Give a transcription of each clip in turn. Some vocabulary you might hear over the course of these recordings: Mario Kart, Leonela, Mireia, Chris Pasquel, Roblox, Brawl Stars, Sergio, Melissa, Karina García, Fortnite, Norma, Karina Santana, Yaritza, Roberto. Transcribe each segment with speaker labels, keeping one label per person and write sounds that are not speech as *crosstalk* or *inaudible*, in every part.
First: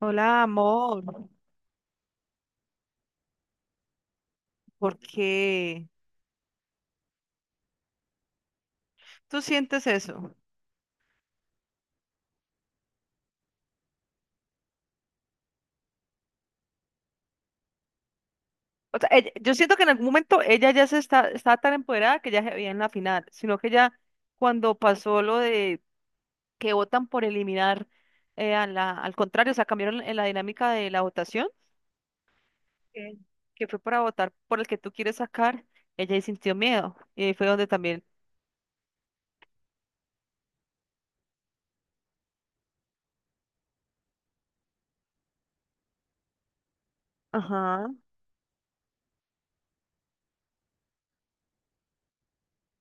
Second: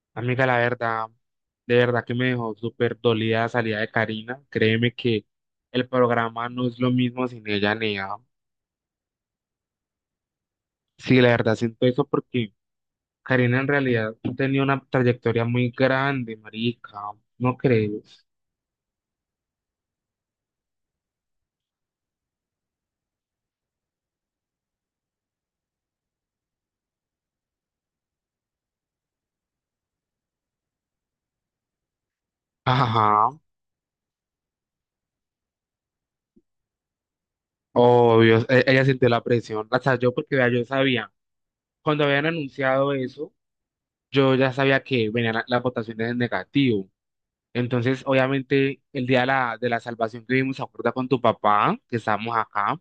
Speaker 1: Hola,
Speaker 2: Amiga, la
Speaker 1: amor.
Speaker 2: verdad, de verdad que me dejó súper dolida la salida de Karina. Créeme
Speaker 1: ¿Por
Speaker 2: que
Speaker 1: qué
Speaker 2: el programa no es lo mismo sin ella ni ella.
Speaker 1: tú sientes eso?
Speaker 2: Sí, la verdad siento eso porque Karina en realidad tenía una trayectoria muy grande, marica, ¿no crees?
Speaker 1: O sea, yo siento que en algún momento ella ya estaba tan empoderada que ya se veía en la final, sino que ya cuando pasó lo de que votan por eliminar al contrario, o sea, cambiaron en la dinámica de la votación, que
Speaker 2: Ajá,
Speaker 1: que fue para votar por el que tú quieres sacar, ella ahí sintió miedo. Y ahí fue donde también.
Speaker 2: obvio, ella sintió la presión. O sea, yo porque vea, yo sabía, cuando habían anunciado eso, yo ya sabía que venían las votaciones en negativo.
Speaker 1: Ajá.
Speaker 2: Entonces, obviamente, el día de la salvación que vimos, ¿se acuerda con tu papá? Que estábamos acá.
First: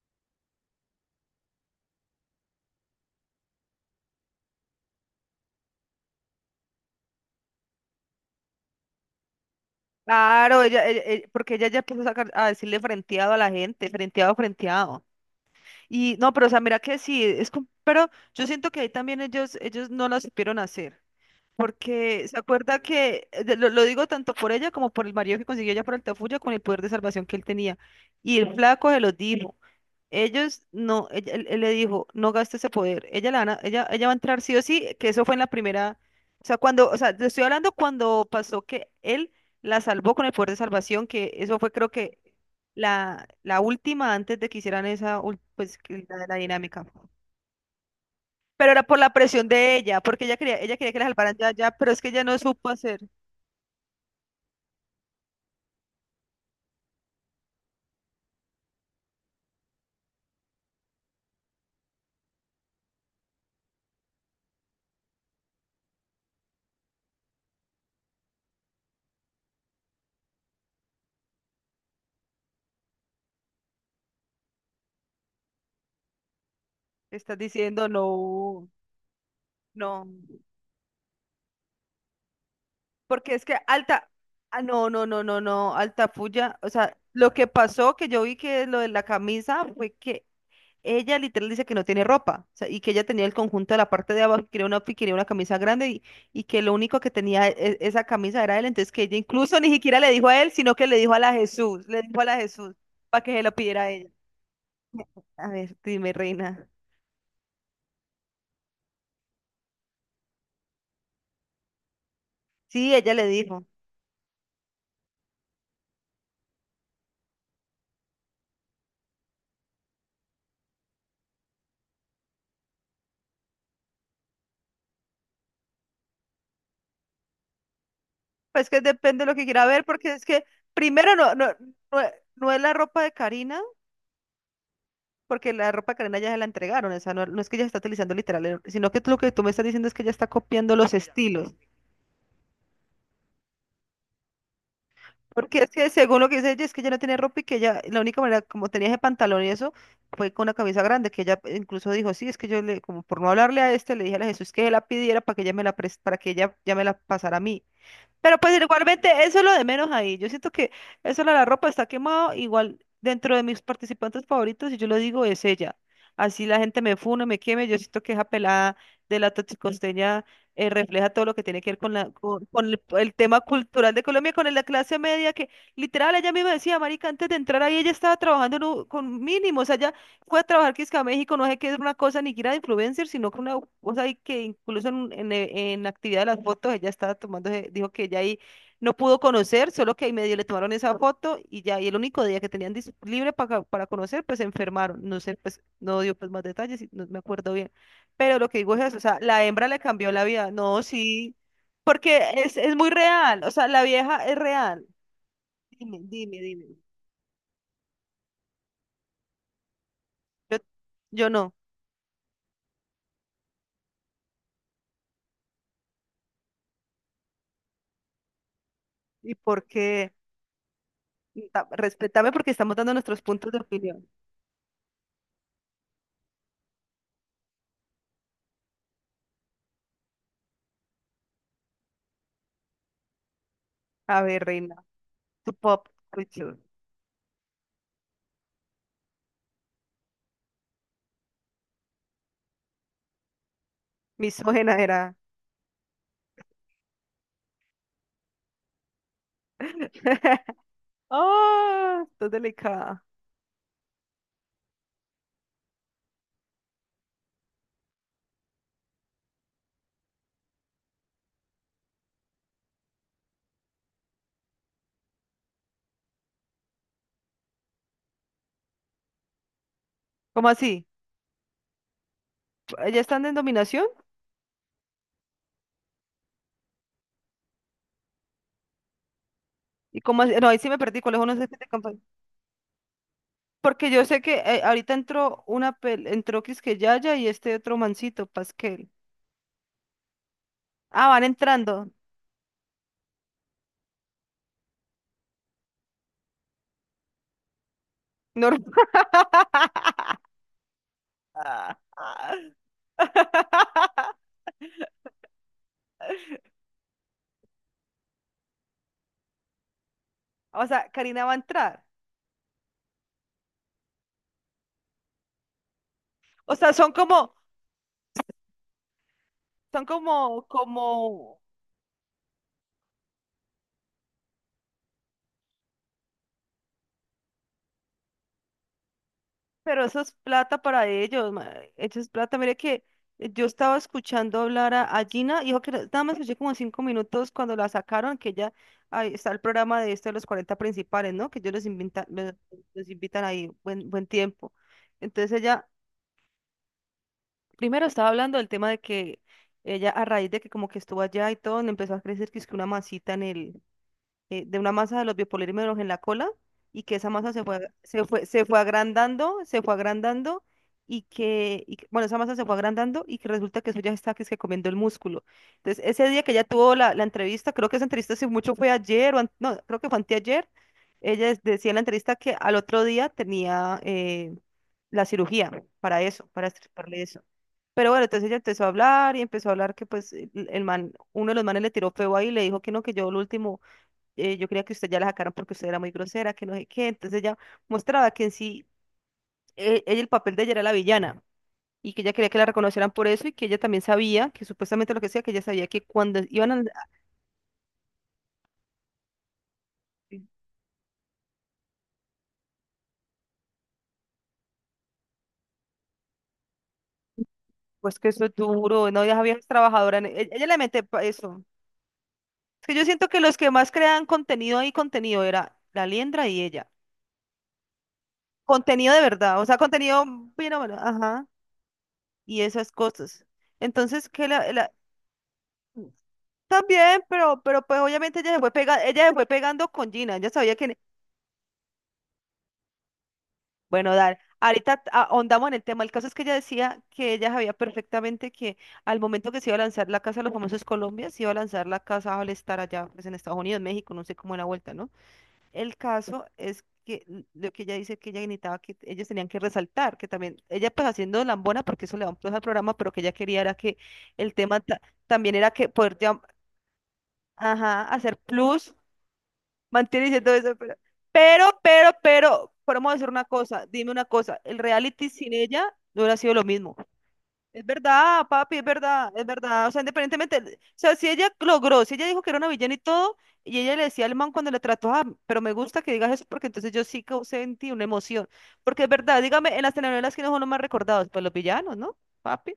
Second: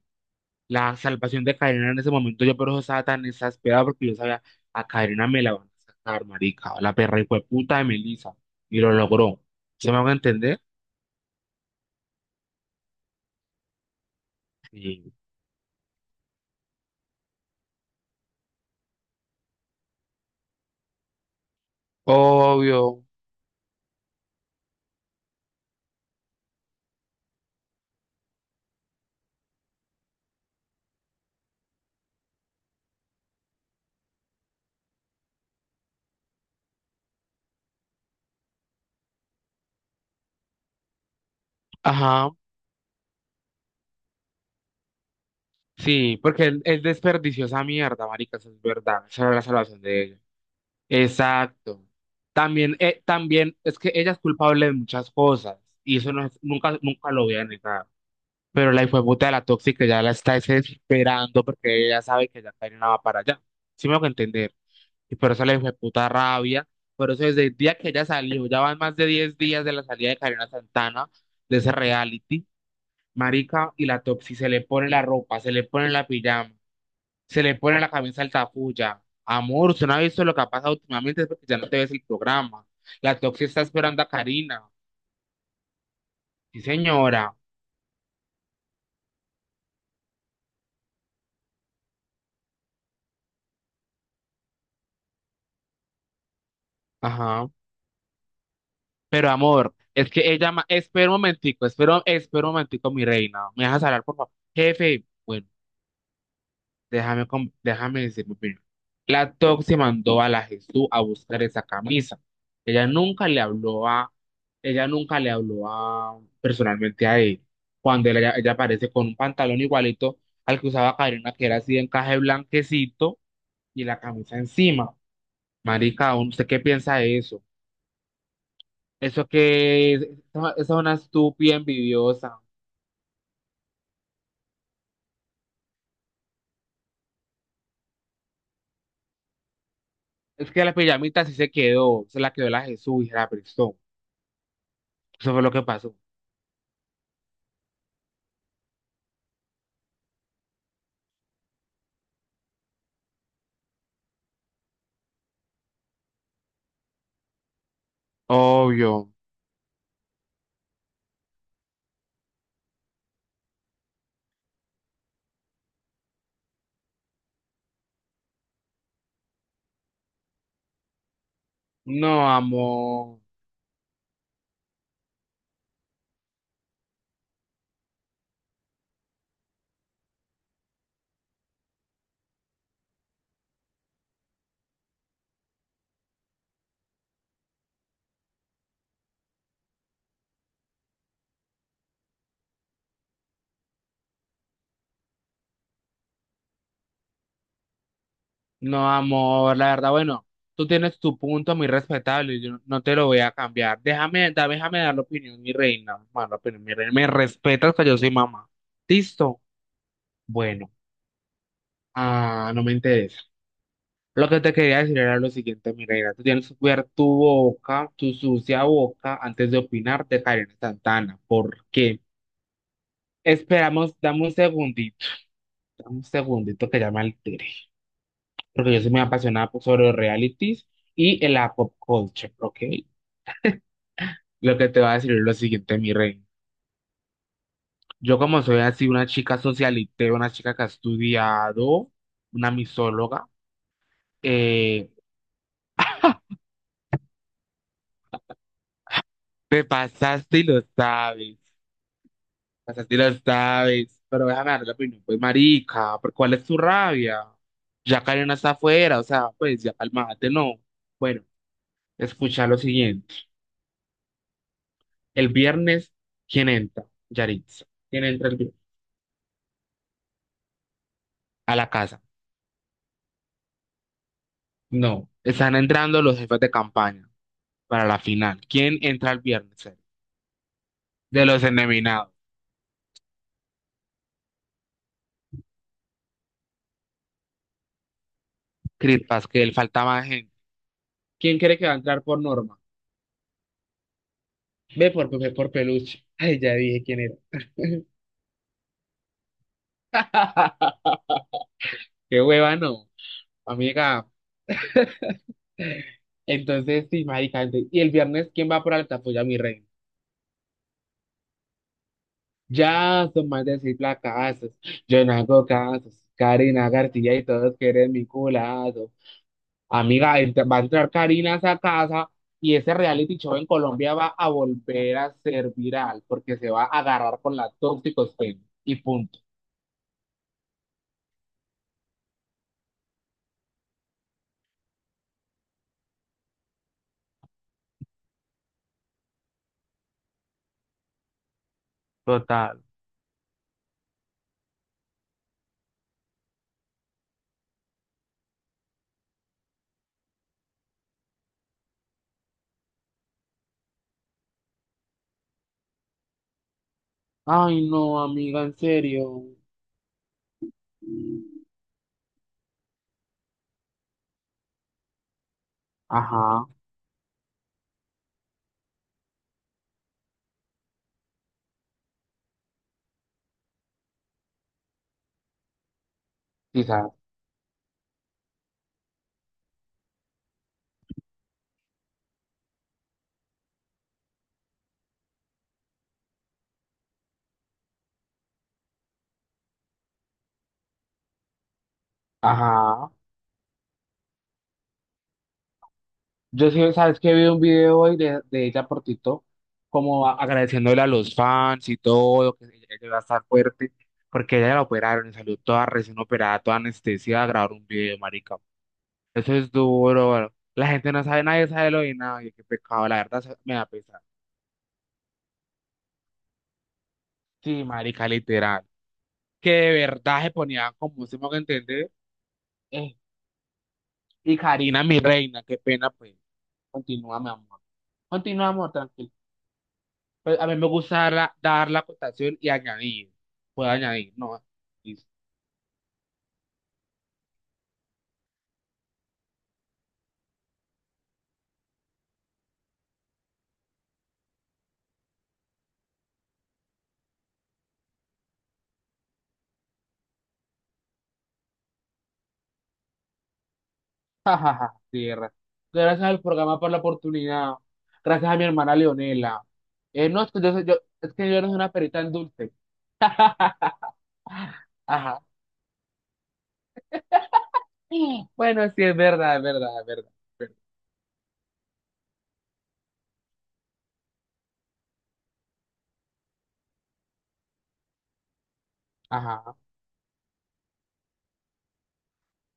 Speaker 2: La salvación de Karina en ese momento, yo por eso estaba tan exasperado porque yo sabía, a Karina me la van a sacar, marica, la perra y puta de Melissa, y lo logró. ¿Se me van a entender?
Speaker 1: Claro, porque ella ya empezó a, sacar, a decirle frenteado a la gente, frenteado, frenteado.
Speaker 2: Sí.
Speaker 1: Y no, pero o sea, mira que sí, pero yo siento que ahí también ellos no la supieron hacer. Porque se acuerda
Speaker 2: Obvio,
Speaker 1: que, lo digo tanto por ella como por el marido que consiguió ella por Altafulla con el poder de salvación que él tenía. Y el flaco se los dijo. Ellos no, él le dijo, no gaste ese poder. Ella, la van a- ella va a entrar sí o sí, que eso fue en la primera. O sea, te estoy hablando cuando pasó que él la salvó con el poder de salvación, que eso fue creo que
Speaker 2: ajá,
Speaker 1: la última antes de que hicieran pues, que
Speaker 2: sí,
Speaker 1: la
Speaker 2: porque él
Speaker 1: dinámica.
Speaker 2: desperdició esa mierda, marica, eso es
Speaker 1: Pero era por
Speaker 2: verdad,
Speaker 1: la
Speaker 2: esa era la
Speaker 1: presión de
Speaker 2: salvación
Speaker 1: ella,
Speaker 2: de ella.
Speaker 1: porque ella quería que la salvaran ya, ya,
Speaker 2: Exacto.
Speaker 1: pero es que ella no supo
Speaker 2: También,
Speaker 1: hacer.
Speaker 2: eh, también es que ella es culpable de muchas cosas, y eso no es- nunca, nunca lo voy a negar. Pero la hijueputa de la tóxica ya la está desesperando porque ella sabe que ya Karina va para allá. Sí me hago entender. Y por eso la hijueputa rabia. Por eso desde el día que ella salió, ya van más de 10 días de la salida de Karina Santana, de ese reality, marica, y la toxi se le pone la ropa, se le pone la pijama,
Speaker 1: Estás
Speaker 2: se le pone
Speaker 1: diciendo,
Speaker 2: la camisa
Speaker 1: no,
Speaker 2: altafulla. Amor, usted no ha
Speaker 1: no.
Speaker 2: visto lo que ha pasado últimamente, es porque ya no te ves el programa. La
Speaker 1: Porque es
Speaker 2: toxi
Speaker 1: que
Speaker 2: está esperando a
Speaker 1: Ah,
Speaker 2: Karina.
Speaker 1: no, no, no, no, no, Alta Fuya,
Speaker 2: Sí,
Speaker 1: o sea, lo
Speaker 2: señora.
Speaker 1: que pasó que yo vi que lo de la camisa fue que ella literal dice que no tiene ropa, o sea, y que ella tenía el conjunto de la parte de abajo, que quería una camisa grande y que lo único que tenía
Speaker 2: Ajá.
Speaker 1: esa camisa era él, entonces que ella
Speaker 2: Pero
Speaker 1: incluso ni
Speaker 2: amor,
Speaker 1: siquiera
Speaker 2: es
Speaker 1: le dijo
Speaker 2: que
Speaker 1: a él,
Speaker 2: ella,
Speaker 1: sino que le
Speaker 2: espera
Speaker 1: dijo
Speaker 2: un
Speaker 1: a la
Speaker 2: momentico,
Speaker 1: Jesús,
Speaker 2: espera,
Speaker 1: le dijo a la
Speaker 2: espera un
Speaker 1: Jesús
Speaker 2: momentico, mi
Speaker 1: para que
Speaker 2: reina.
Speaker 1: se lo
Speaker 2: ¿Me
Speaker 1: pidiera
Speaker 2: dejas
Speaker 1: a
Speaker 2: hablar,
Speaker 1: ella.
Speaker 2: por favor? Jefe,
Speaker 1: *laughs*
Speaker 2: bueno,
Speaker 1: A ver, dime, reina.
Speaker 2: déjame decir mi opinión. La Toxi mandó a la Jesús a buscar esa camisa. Ella
Speaker 1: Sí, ella le
Speaker 2: nunca le
Speaker 1: dijo.
Speaker 2: habló a, Ella nunca le habló a, personalmente a él. Ella aparece con un pantalón igualito al que usaba Karina, que era así de encaje blanquecito y la camisa encima. Marica, ¿usted qué piensa de eso?
Speaker 1: Pues que depende de
Speaker 2: Eso
Speaker 1: lo que quiera ver,
Speaker 2: que es,
Speaker 1: porque es que
Speaker 2: esa esa es una
Speaker 1: primero no, no,
Speaker 2: estúpida
Speaker 1: no,
Speaker 2: envidiosa.
Speaker 1: no es la ropa de Karina. Porque la ropa Karena ya se la entregaron, o sea, no, no es que ella está utilizando literal, sino que lo que tú me estás diciendo es que ella está
Speaker 2: Es que la
Speaker 1: copiando los
Speaker 2: pijamita sí se
Speaker 1: estilos.
Speaker 2: quedó, se la quedó la Jesús y se la prestó. Eso fue lo
Speaker 1: Porque
Speaker 2: que
Speaker 1: es que
Speaker 2: pasó.
Speaker 1: según lo que dice ella, es que ella no tiene ropa y que ella, la única manera, como tenía ese pantalón y eso, fue con una camisa grande, que ella incluso dijo, sí, es que yo le, como por no hablarle a este, le dije a la Jesús que la pidiera para que ella ya me la pasara a mí. Pero pues igualmente,
Speaker 2: Obvio.
Speaker 1: eso es lo de menos ahí. Yo siento que eso de la ropa está quemado. Igual dentro de mis participantes favoritos, y yo lo digo, es ella. Así la gente me fune, me queme. Yo siento que esa pelada de la toxicosteña refleja todo lo que tiene que ver con, la,
Speaker 2: No,
Speaker 1: con, con el, el
Speaker 2: amor.
Speaker 1: tema cultural de Colombia, con la clase media, que literal ella misma decía, marica, antes de entrar ahí ella estaba trabajando en con mínimos. Allá fue a trabajar que es que a México, no sé qué es una cosa ni que era de influencer, sino que una cosa ahí que incluso en la actividad de las fotos ella estaba tomando, dijo que ella ahí no pudo conocer, solo que ahí medio le tomaron esa foto y ya, y el único día que tenían libre para conocer, pues se enfermaron, no sé, pues no dio pues más detalles, y no me acuerdo bien, pero lo que digo es
Speaker 2: No,
Speaker 1: eso, o sea, la
Speaker 2: amor.
Speaker 1: hembra
Speaker 2: La
Speaker 1: le
Speaker 2: verdad,
Speaker 1: cambió la
Speaker 2: bueno,
Speaker 1: vida,
Speaker 2: tú
Speaker 1: no,
Speaker 2: tienes tu
Speaker 1: sí,
Speaker 2: punto muy
Speaker 1: porque
Speaker 2: respetable. Yo
Speaker 1: es,
Speaker 2: no
Speaker 1: es
Speaker 2: no
Speaker 1: muy
Speaker 2: te lo voy a
Speaker 1: real, o sea,
Speaker 2: cambiar.
Speaker 1: la vieja
Speaker 2: Déjame,
Speaker 1: es
Speaker 2: da- déjame
Speaker 1: real,
Speaker 2: dar la opinión, mi reina.
Speaker 1: dime,
Speaker 2: Bueno, la
Speaker 1: dime,
Speaker 2: opinión,
Speaker 1: dime,
Speaker 2: mi reina. Me respetas que yo soy mamá. ¿Listo?
Speaker 1: yo,
Speaker 2: Bueno.
Speaker 1: yo no,
Speaker 2: Ah, no me interesa. Lo que te quería decir era lo siguiente, Mireia, tú tienes que cuidar tu boca, tu sucia boca,
Speaker 1: ¿y
Speaker 2: antes de
Speaker 1: por
Speaker 2: opinar
Speaker 1: qué?
Speaker 2: de Karen Santana, porque
Speaker 1: Respétame porque estamos dando nuestros puntos de
Speaker 2: esperamos,
Speaker 1: opinión.
Speaker 2: dame un segundito que ya me altere, porque yo soy muy apasionada sobre los realities y el la pop culture, ¿ok?
Speaker 1: A ver,
Speaker 2: Lo que
Speaker 1: reina,
Speaker 2: te voy a decir es lo
Speaker 1: tu
Speaker 2: siguiente,
Speaker 1: pop
Speaker 2: mi rey.
Speaker 1: culture
Speaker 2: Yo como soy así una chica socialite, una chica que ha estudiado, una misóloga,
Speaker 1: misógena
Speaker 2: eh,
Speaker 1: era.
Speaker 2: te pasaste y lo
Speaker 1: *laughs*
Speaker 2: sabes.
Speaker 1: ¡Oh! Estás
Speaker 2: Esa sí
Speaker 1: delicada.
Speaker 2: la sabes, pero déjame darle la opinión. Pues, marica, ¿por cuál es tu rabia? Ya Karen está afuera, o sea, pues ya calmate, no. Bueno, escucha lo siguiente. El viernes, ¿quién entra? Yaritza. ¿Quién entra el viernes?
Speaker 1: ¿Cómo así?
Speaker 2: A la casa.
Speaker 1: ¿Ya están en dominación?
Speaker 2: No, están entrando los jefes de campaña para la final. ¿Quién entra el viernes? ¿Sergio?
Speaker 1: ¿Y cómo así? No, ahí sí me perdí. ¿Cuáles
Speaker 2: De
Speaker 1: unos
Speaker 2: los
Speaker 1: este de campaña?
Speaker 2: endeminados.
Speaker 1: Porque yo sé que ahorita entró una pel entró que Yaya y este otro mancito, Pasquel.
Speaker 2: Chris Pasquel, falta más gente.
Speaker 1: Ah, van
Speaker 2: ¿Quién cree que va a
Speaker 1: entrando.
Speaker 2: entrar por Norma? Ve por peluche. Ay, ya dije quién era.
Speaker 1: Normal. *laughs*
Speaker 2: *laughs* Qué hueva, no. Amiga. Entonces, sí, marica, y el viernes, ¿quién va por alta? Pues ya mi rey.
Speaker 1: O sea, Karina va a entrar.
Speaker 2: Ya son más de seis placazos, yo no hago casos,
Speaker 1: O
Speaker 2: Karina
Speaker 1: sea,
Speaker 2: García y todos quieren mi culazo.
Speaker 1: son
Speaker 2: Amiga,
Speaker 1: como,
Speaker 2: va a
Speaker 1: como
Speaker 2: entrar Karina a esa casa y ese reality show en Colombia va a volver a ser viral porque se va a agarrar con la tóxicos y punto.
Speaker 1: pero eso es plata para ellos, eso es plata. Mire que yo estaba escuchando hablar a Gina, y dijo que no- nada más escuché como 5 minutos cuando la sacaron, que ella, ahí está el programa de esto de los 40 Principales, ¿no? Que ellos los invitan, los,
Speaker 2: Total.
Speaker 1: los invitan ahí buen, buen tiempo. Entonces ella, primero estaba hablando del tema de que ella a raíz de que como que estuvo allá y todo, le empezó a crecer que es que una masita de una masa de los biopolímeros en la cola y que esa masa se fue,
Speaker 2: Ay,
Speaker 1: ag-
Speaker 2: no,
Speaker 1: se fue,
Speaker 2: amiga,
Speaker 1: se
Speaker 2: en
Speaker 1: fue
Speaker 2: serio.
Speaker 1: agrandando, se fue agrandando y bueno, esa masa se fue agrandando y que resulta que eso ya está que es que comiendo el músculo. Entonces, ese día que ella
Speaker 2: Ajá,
Speaker 1: tuvo la entrevista, creo que esa entrevista si mucho fue ayer, no, creo que fue anteayer, ella decía en la entrevista que al otro día tenía la cirugía para eso, para
Speaker 2: quizás.
Speaker 1: extirparle eso. Pero bueno, entonces ella empezó a hablar y empezó a hablar que pues el man, uno de los manes le tiró feo ahí y le dijo que no, que yo lo último yo creía que usted ya la sacaron porque usted era muy grosera, que no sé qué. Entonces ella mostraba que en sí, el papel de ella era la villana y que ella quería que la
Speaker 2: Ajá.
Speaker 1: reconocieran por eso y que ella también sabía, que supuestamente lo que sea, que ella sabía que cuando
Speaker 2: Yo
Speaker 1: iban a,
Speaker 2: sí, sabes que vi un video hoy de ella por TikTok, como agradeciéndole a los fans y todo, que ella iba a estar fuerte, porque ella la operaron y salió toda recién operada, toda anestesia a grabar un video,
Speaker 1: pues que eso es
Speaker 2: marica.
Speaker 1: duro, no, ella
Speaker 2: Eso
Speaker 1: había
Speaker 2: es
Speaker 1: trabajadora,
Speaker 2: duro, bro.
Speaker 1: ella, le
Speaker 2: La
Speaker 1: mete
Speaker 2: gente no sabe,
Speaker 1: eso.
Speaker 2: nadie sabe lo de nadie, qué
Speaker 1: Es que yo
Speaker 2: pecado, la
Speaker 1: siento que
Speaker 2: verdad
Speaker 1: los
Speaker 2: eso
Speaker 1: que
Speaker 2: me da
Speaker 1: más
Speaker 2: pesar.
Speaker 1: crean contenido y contenido era la Liendra y ella.
Speaker 2: Sí, marica, literal.
Speaker 1: Contenido de verdad, o
Speaker 2: Que
Speaker 1: sea,
Speaker 2: de
Speaker 1: contenido,
Speaker 2: verdad se
Speaker 1: bueno,
Speaker 2: ponía
Speaker 1: bueno,
Speaker 2: como se
Speaker 1: ajá,
Speaker 2: me hago entender.
Speaker 1: y esas
Speaker 2: eh,
Speaker 1: cosas. Entonces,
Speaker 2: y Karina, mi reina, qué pena, pues.
Speaker 1: también,
Speaker 2: Continúa, mi
Speaker 1: pero,
Speaker 2: amor.
Speaker 1: pero pues obviamente ella
Speaker 2: Continúa, amor,
Speaker 1: ella
Speaker 2: tranquilo.
Speaker 1: se fue pegando con Gina, ella
Speaker 2: Pues a
Speaker 1: sabía
Speaker 2: mí me
Speaker 1: que,
Speaker 2: gusta dar la cotación y añadir. Puedo
Speaker 1: bueno,
Speaker 2: añadir, ¿no?
Speaker 1: ahorita
Speaker 2: Listo. *laughs*
Speaker 1: ahondamos en el tema, el caso es que ella decía que ella sabía perfectamente que al momento que se iba a lanzar la Casa de los Famosos Colombia, se iba a lanzar la Casa al estar allá, pues en Estados Unidos, México, no sé cómo era la vuelta, ¿no? El caso es que lo que ella dice que ella necesitaba que ellos tenían que resaltar, que también, ella pues haciendo lambona, porque eso le da un plus al programa, pero que ella quería era que
Speaker 2: Ja,
Speaker 1: el
Speaker 2: ja,
Speaker 1: tema
Speaker 2: ja, tierra.
Speaker 1: también era que poder
Speaker 2: Gracias al programa por la oportunidad.
Speaker 1: ajá, hacer
Speaker 2: Gracias a mi
Speaker 1: plus
Speaker 2: hermana Leonela. Eh,
Speaker 1: mantiene
Speaker 2: no, es
Speaker 1: todo
Speaker 2: que yo,
Speaker 1: eso,
Speaker 2: soy- yo- es que yo no soy una perita en
Speaker 1: pero,
Speaker 2: dulce.
Speaker 1: pero decir una cosa, dime
Speaker 2: *laughs*
Speaker 1: una cosa, el reality
Speaker 2: Ajá.
Speaker 1: sin ella no hubiera sido lo mismo. Es verdad, papi,
Speaker 2: Bueno,
Speaker 1: es
Speaker 2: sí, es
Speaker 1: verdad, es
Speaker 2: verdad, es
Speaker 1: verdad. O
Speaker 2: verdad,
Speaker 1: sea,
Speaker 2: es verdad.
Speaker 1: independientemente,
Speaker 2: Es verdad.
Speaker 1: o sea, si ella logró, si ella dijo que era una villana y todo, y ella le decía al man cuando le trató, ah, pero me gusta que digas eso porque entonces yo sí causé en ti una emoción. Porque es verdad, dígame,
Speaker 2: Ajá,
Speaker 1: en las telenovelas, ¿quiénes son los más recordados? Pues los villanos, ¿no? Papi,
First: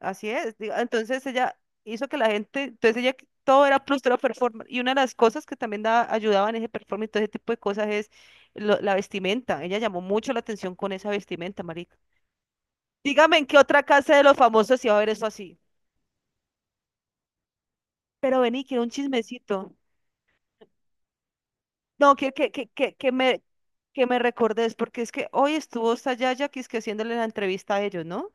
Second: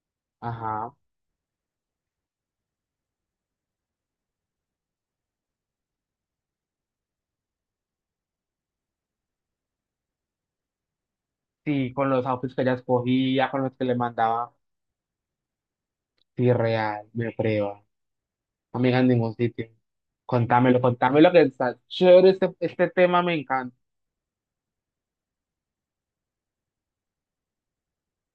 Speaker 1: así es.
Speaker 2: ajá.
Speaker 1: Entonces ella hizo que la gente, entonces ella, todo era plus, todo era performance. Y una de las cosas que también ayudaba en ese performance, y todo ese tipo de cosas es la vestimenta. Ella llamó mucho la atención con esa vestimenta,
Speaker 2: Sí,
Speaker 1: marica.
Speaker 2: con los outfits que ella
Speaker 1: Dígame en
Speaker 2: escogía,
Speaker 1: qué
Speaker 2: con los
Speaker 1: otra
Speaker 2: que le
Speaker 1: casa de los
Speaker 2: mandaba.
Speaker 1: famosos iba a ver eso así.
Speaker 2: Sí, real, me prueba.
Speaker 1: Pero vení, quiero un
Speaker 2: Amiga, en ningún sitio.
Speaker 1: chismecito.
Speaker 2: Contámelo que está
Speaker 1: No,
Speaker 2: chévere
Speaker 1: que,
Speaker 2: este,
Speaker 1: que, que,
Speaker 2: este
Speaker 1: que, que
Speaker 2: tema, me
Speaker 1: me,
Speaker 2: encanta.
Speaker 1: que me recordes, porque es que hoy estuvo esta Yaya que es que haciéndole la entrevista a ellos, ¿no?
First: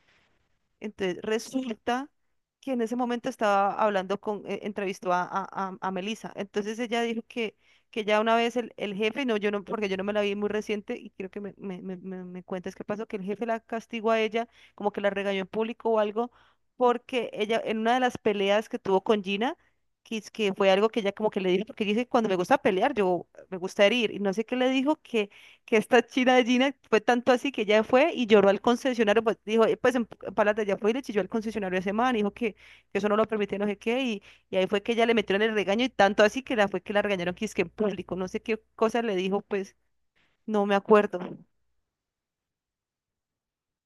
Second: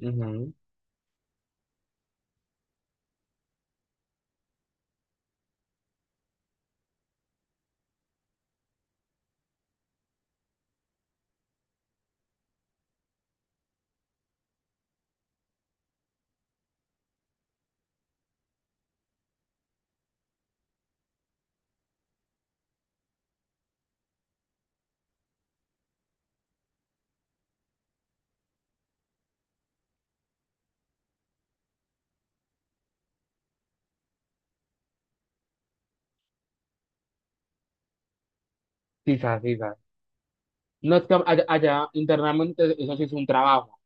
Speaker 2: Ujú.
Speaker 1: Entonces resulta que en ese momento estaba hablando entrevistó a Melissa. Entonces ella dijo que ya una vez el jefe, no, yo no, porque yo no me la vi muy reciente y quiero que me cuentes qué pasó, que el jefe la castigó a ella, como que la regañó en público o algo, porque ella en una de las peleas que tuvo con Gina, es que fue algo que ella como que le dijo, porque dice, cuando me gusta pelear, yo me gusta herir, y no sé qué le dijo que esta china de Gina fue tanto así que ella fue y lloró al concesionario, pues dijo, pues en palata ya fue y le chilló al concesionario a ese man, dijo que eso no lo permitía, no sé qué, y ahí fue que ella le metieron el regaño y tanto así que la fue que la regañaron que es que en público, no sé qué cosa le dijo,
Speaker 2: Quizás,
Speaker 1: pues
Speaker 2: quizás.
Speaker 1: no me
Speaker 2: No es que
Speaker 1: acuerdo.
Speaker 2: allá internamente eso sí es un trabajo.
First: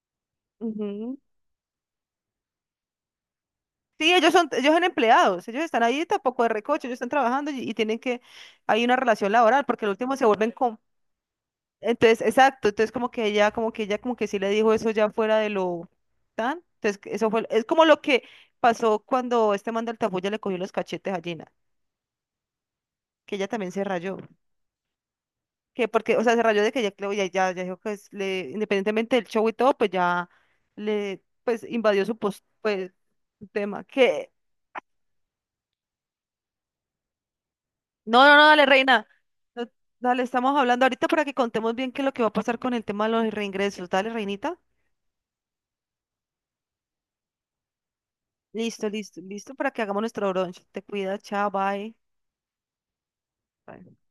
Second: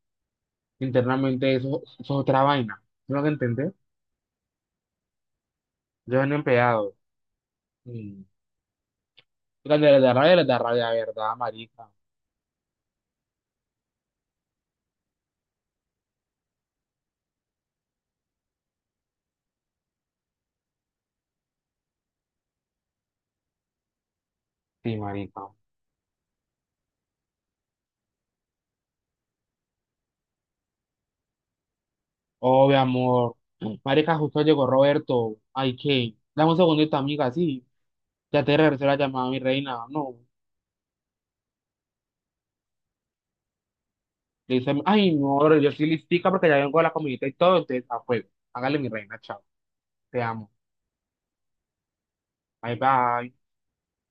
Speaker 1: Ujú.
Speaker 2: Internamente eso es otra vaina. ¿No lo que entendés?
Speaker 1: Sí, ellos son empleados, ellos están ahí
Speaker 2: Yo soy un
Speaker 1: tampoco de recoche, ellos
Speaker 2: empleado.
Speaker 1: están trabajando y tienen que,
Speaker 2: Mm.
Speaker 1: hay una relación laboral, porque
Speaker 2: Cuando
Speaker 1: al último se
Speaker 2: les
Speaker 1: vuelven,
Speaker 2: da rabia, ¿verdad, marica?
Speaker 1: entonces, exacto, entonces como que ella como que sí le dijo eso ya fuera de lo tan. Entonces, que eso fue, es como lo que pasó cuando este man del tapuya le cogió los cachetes a Gina, que ella también se rayó.
Speaker 2: Sí, marica.
Speaker 1: Que porque, o sea, se rayó de que ya dijo independientemente del show y todo, pues pues invadió su post,
Speaker 2: Oh, mi
Speaker 1: pues,
Speaker 2: amor.
Speaker 1: su tema.
Speaker 2: Marica, justo llegó Roberto. Ay, ¿qué? Dame un segundito, amiga, sí.
Speaker 1: No, no,
Speaker 2: Ya
Speaker 1: no,
Speaker 2: te
Speaker 1: dale,
Speaker 2: regresé la
Speaker 1: reina.
Speaker 2: llamada, mi
Speaker 1: No,
Speaker 2: reina. No.
Speaker 1: dale, estamos hablando ahorita para que contemos bien qué es lo que va a pasar con el tema de los reingresos. Dale,
Speaker 2: Le
Speaker 1: reinita.
Speaker 2: dice, ay, no, ahora yo soy listica porque ya vengo de la comidita y todo, entonces, a fuego. Hágale
Speaker 1: Listo,
Speaker 2: mi reina,
Speaker 1: listo,
Speaker 2: chao.
Speaker 1: listo para que hagamos
Speaker 2: Te
Speaker 1: nuestro
Speaker 2: amo.
Speaker 1: brunch. Te cuida, chao, bye.
Speaker 2: Bye, bye.
Speaker 1: Bye.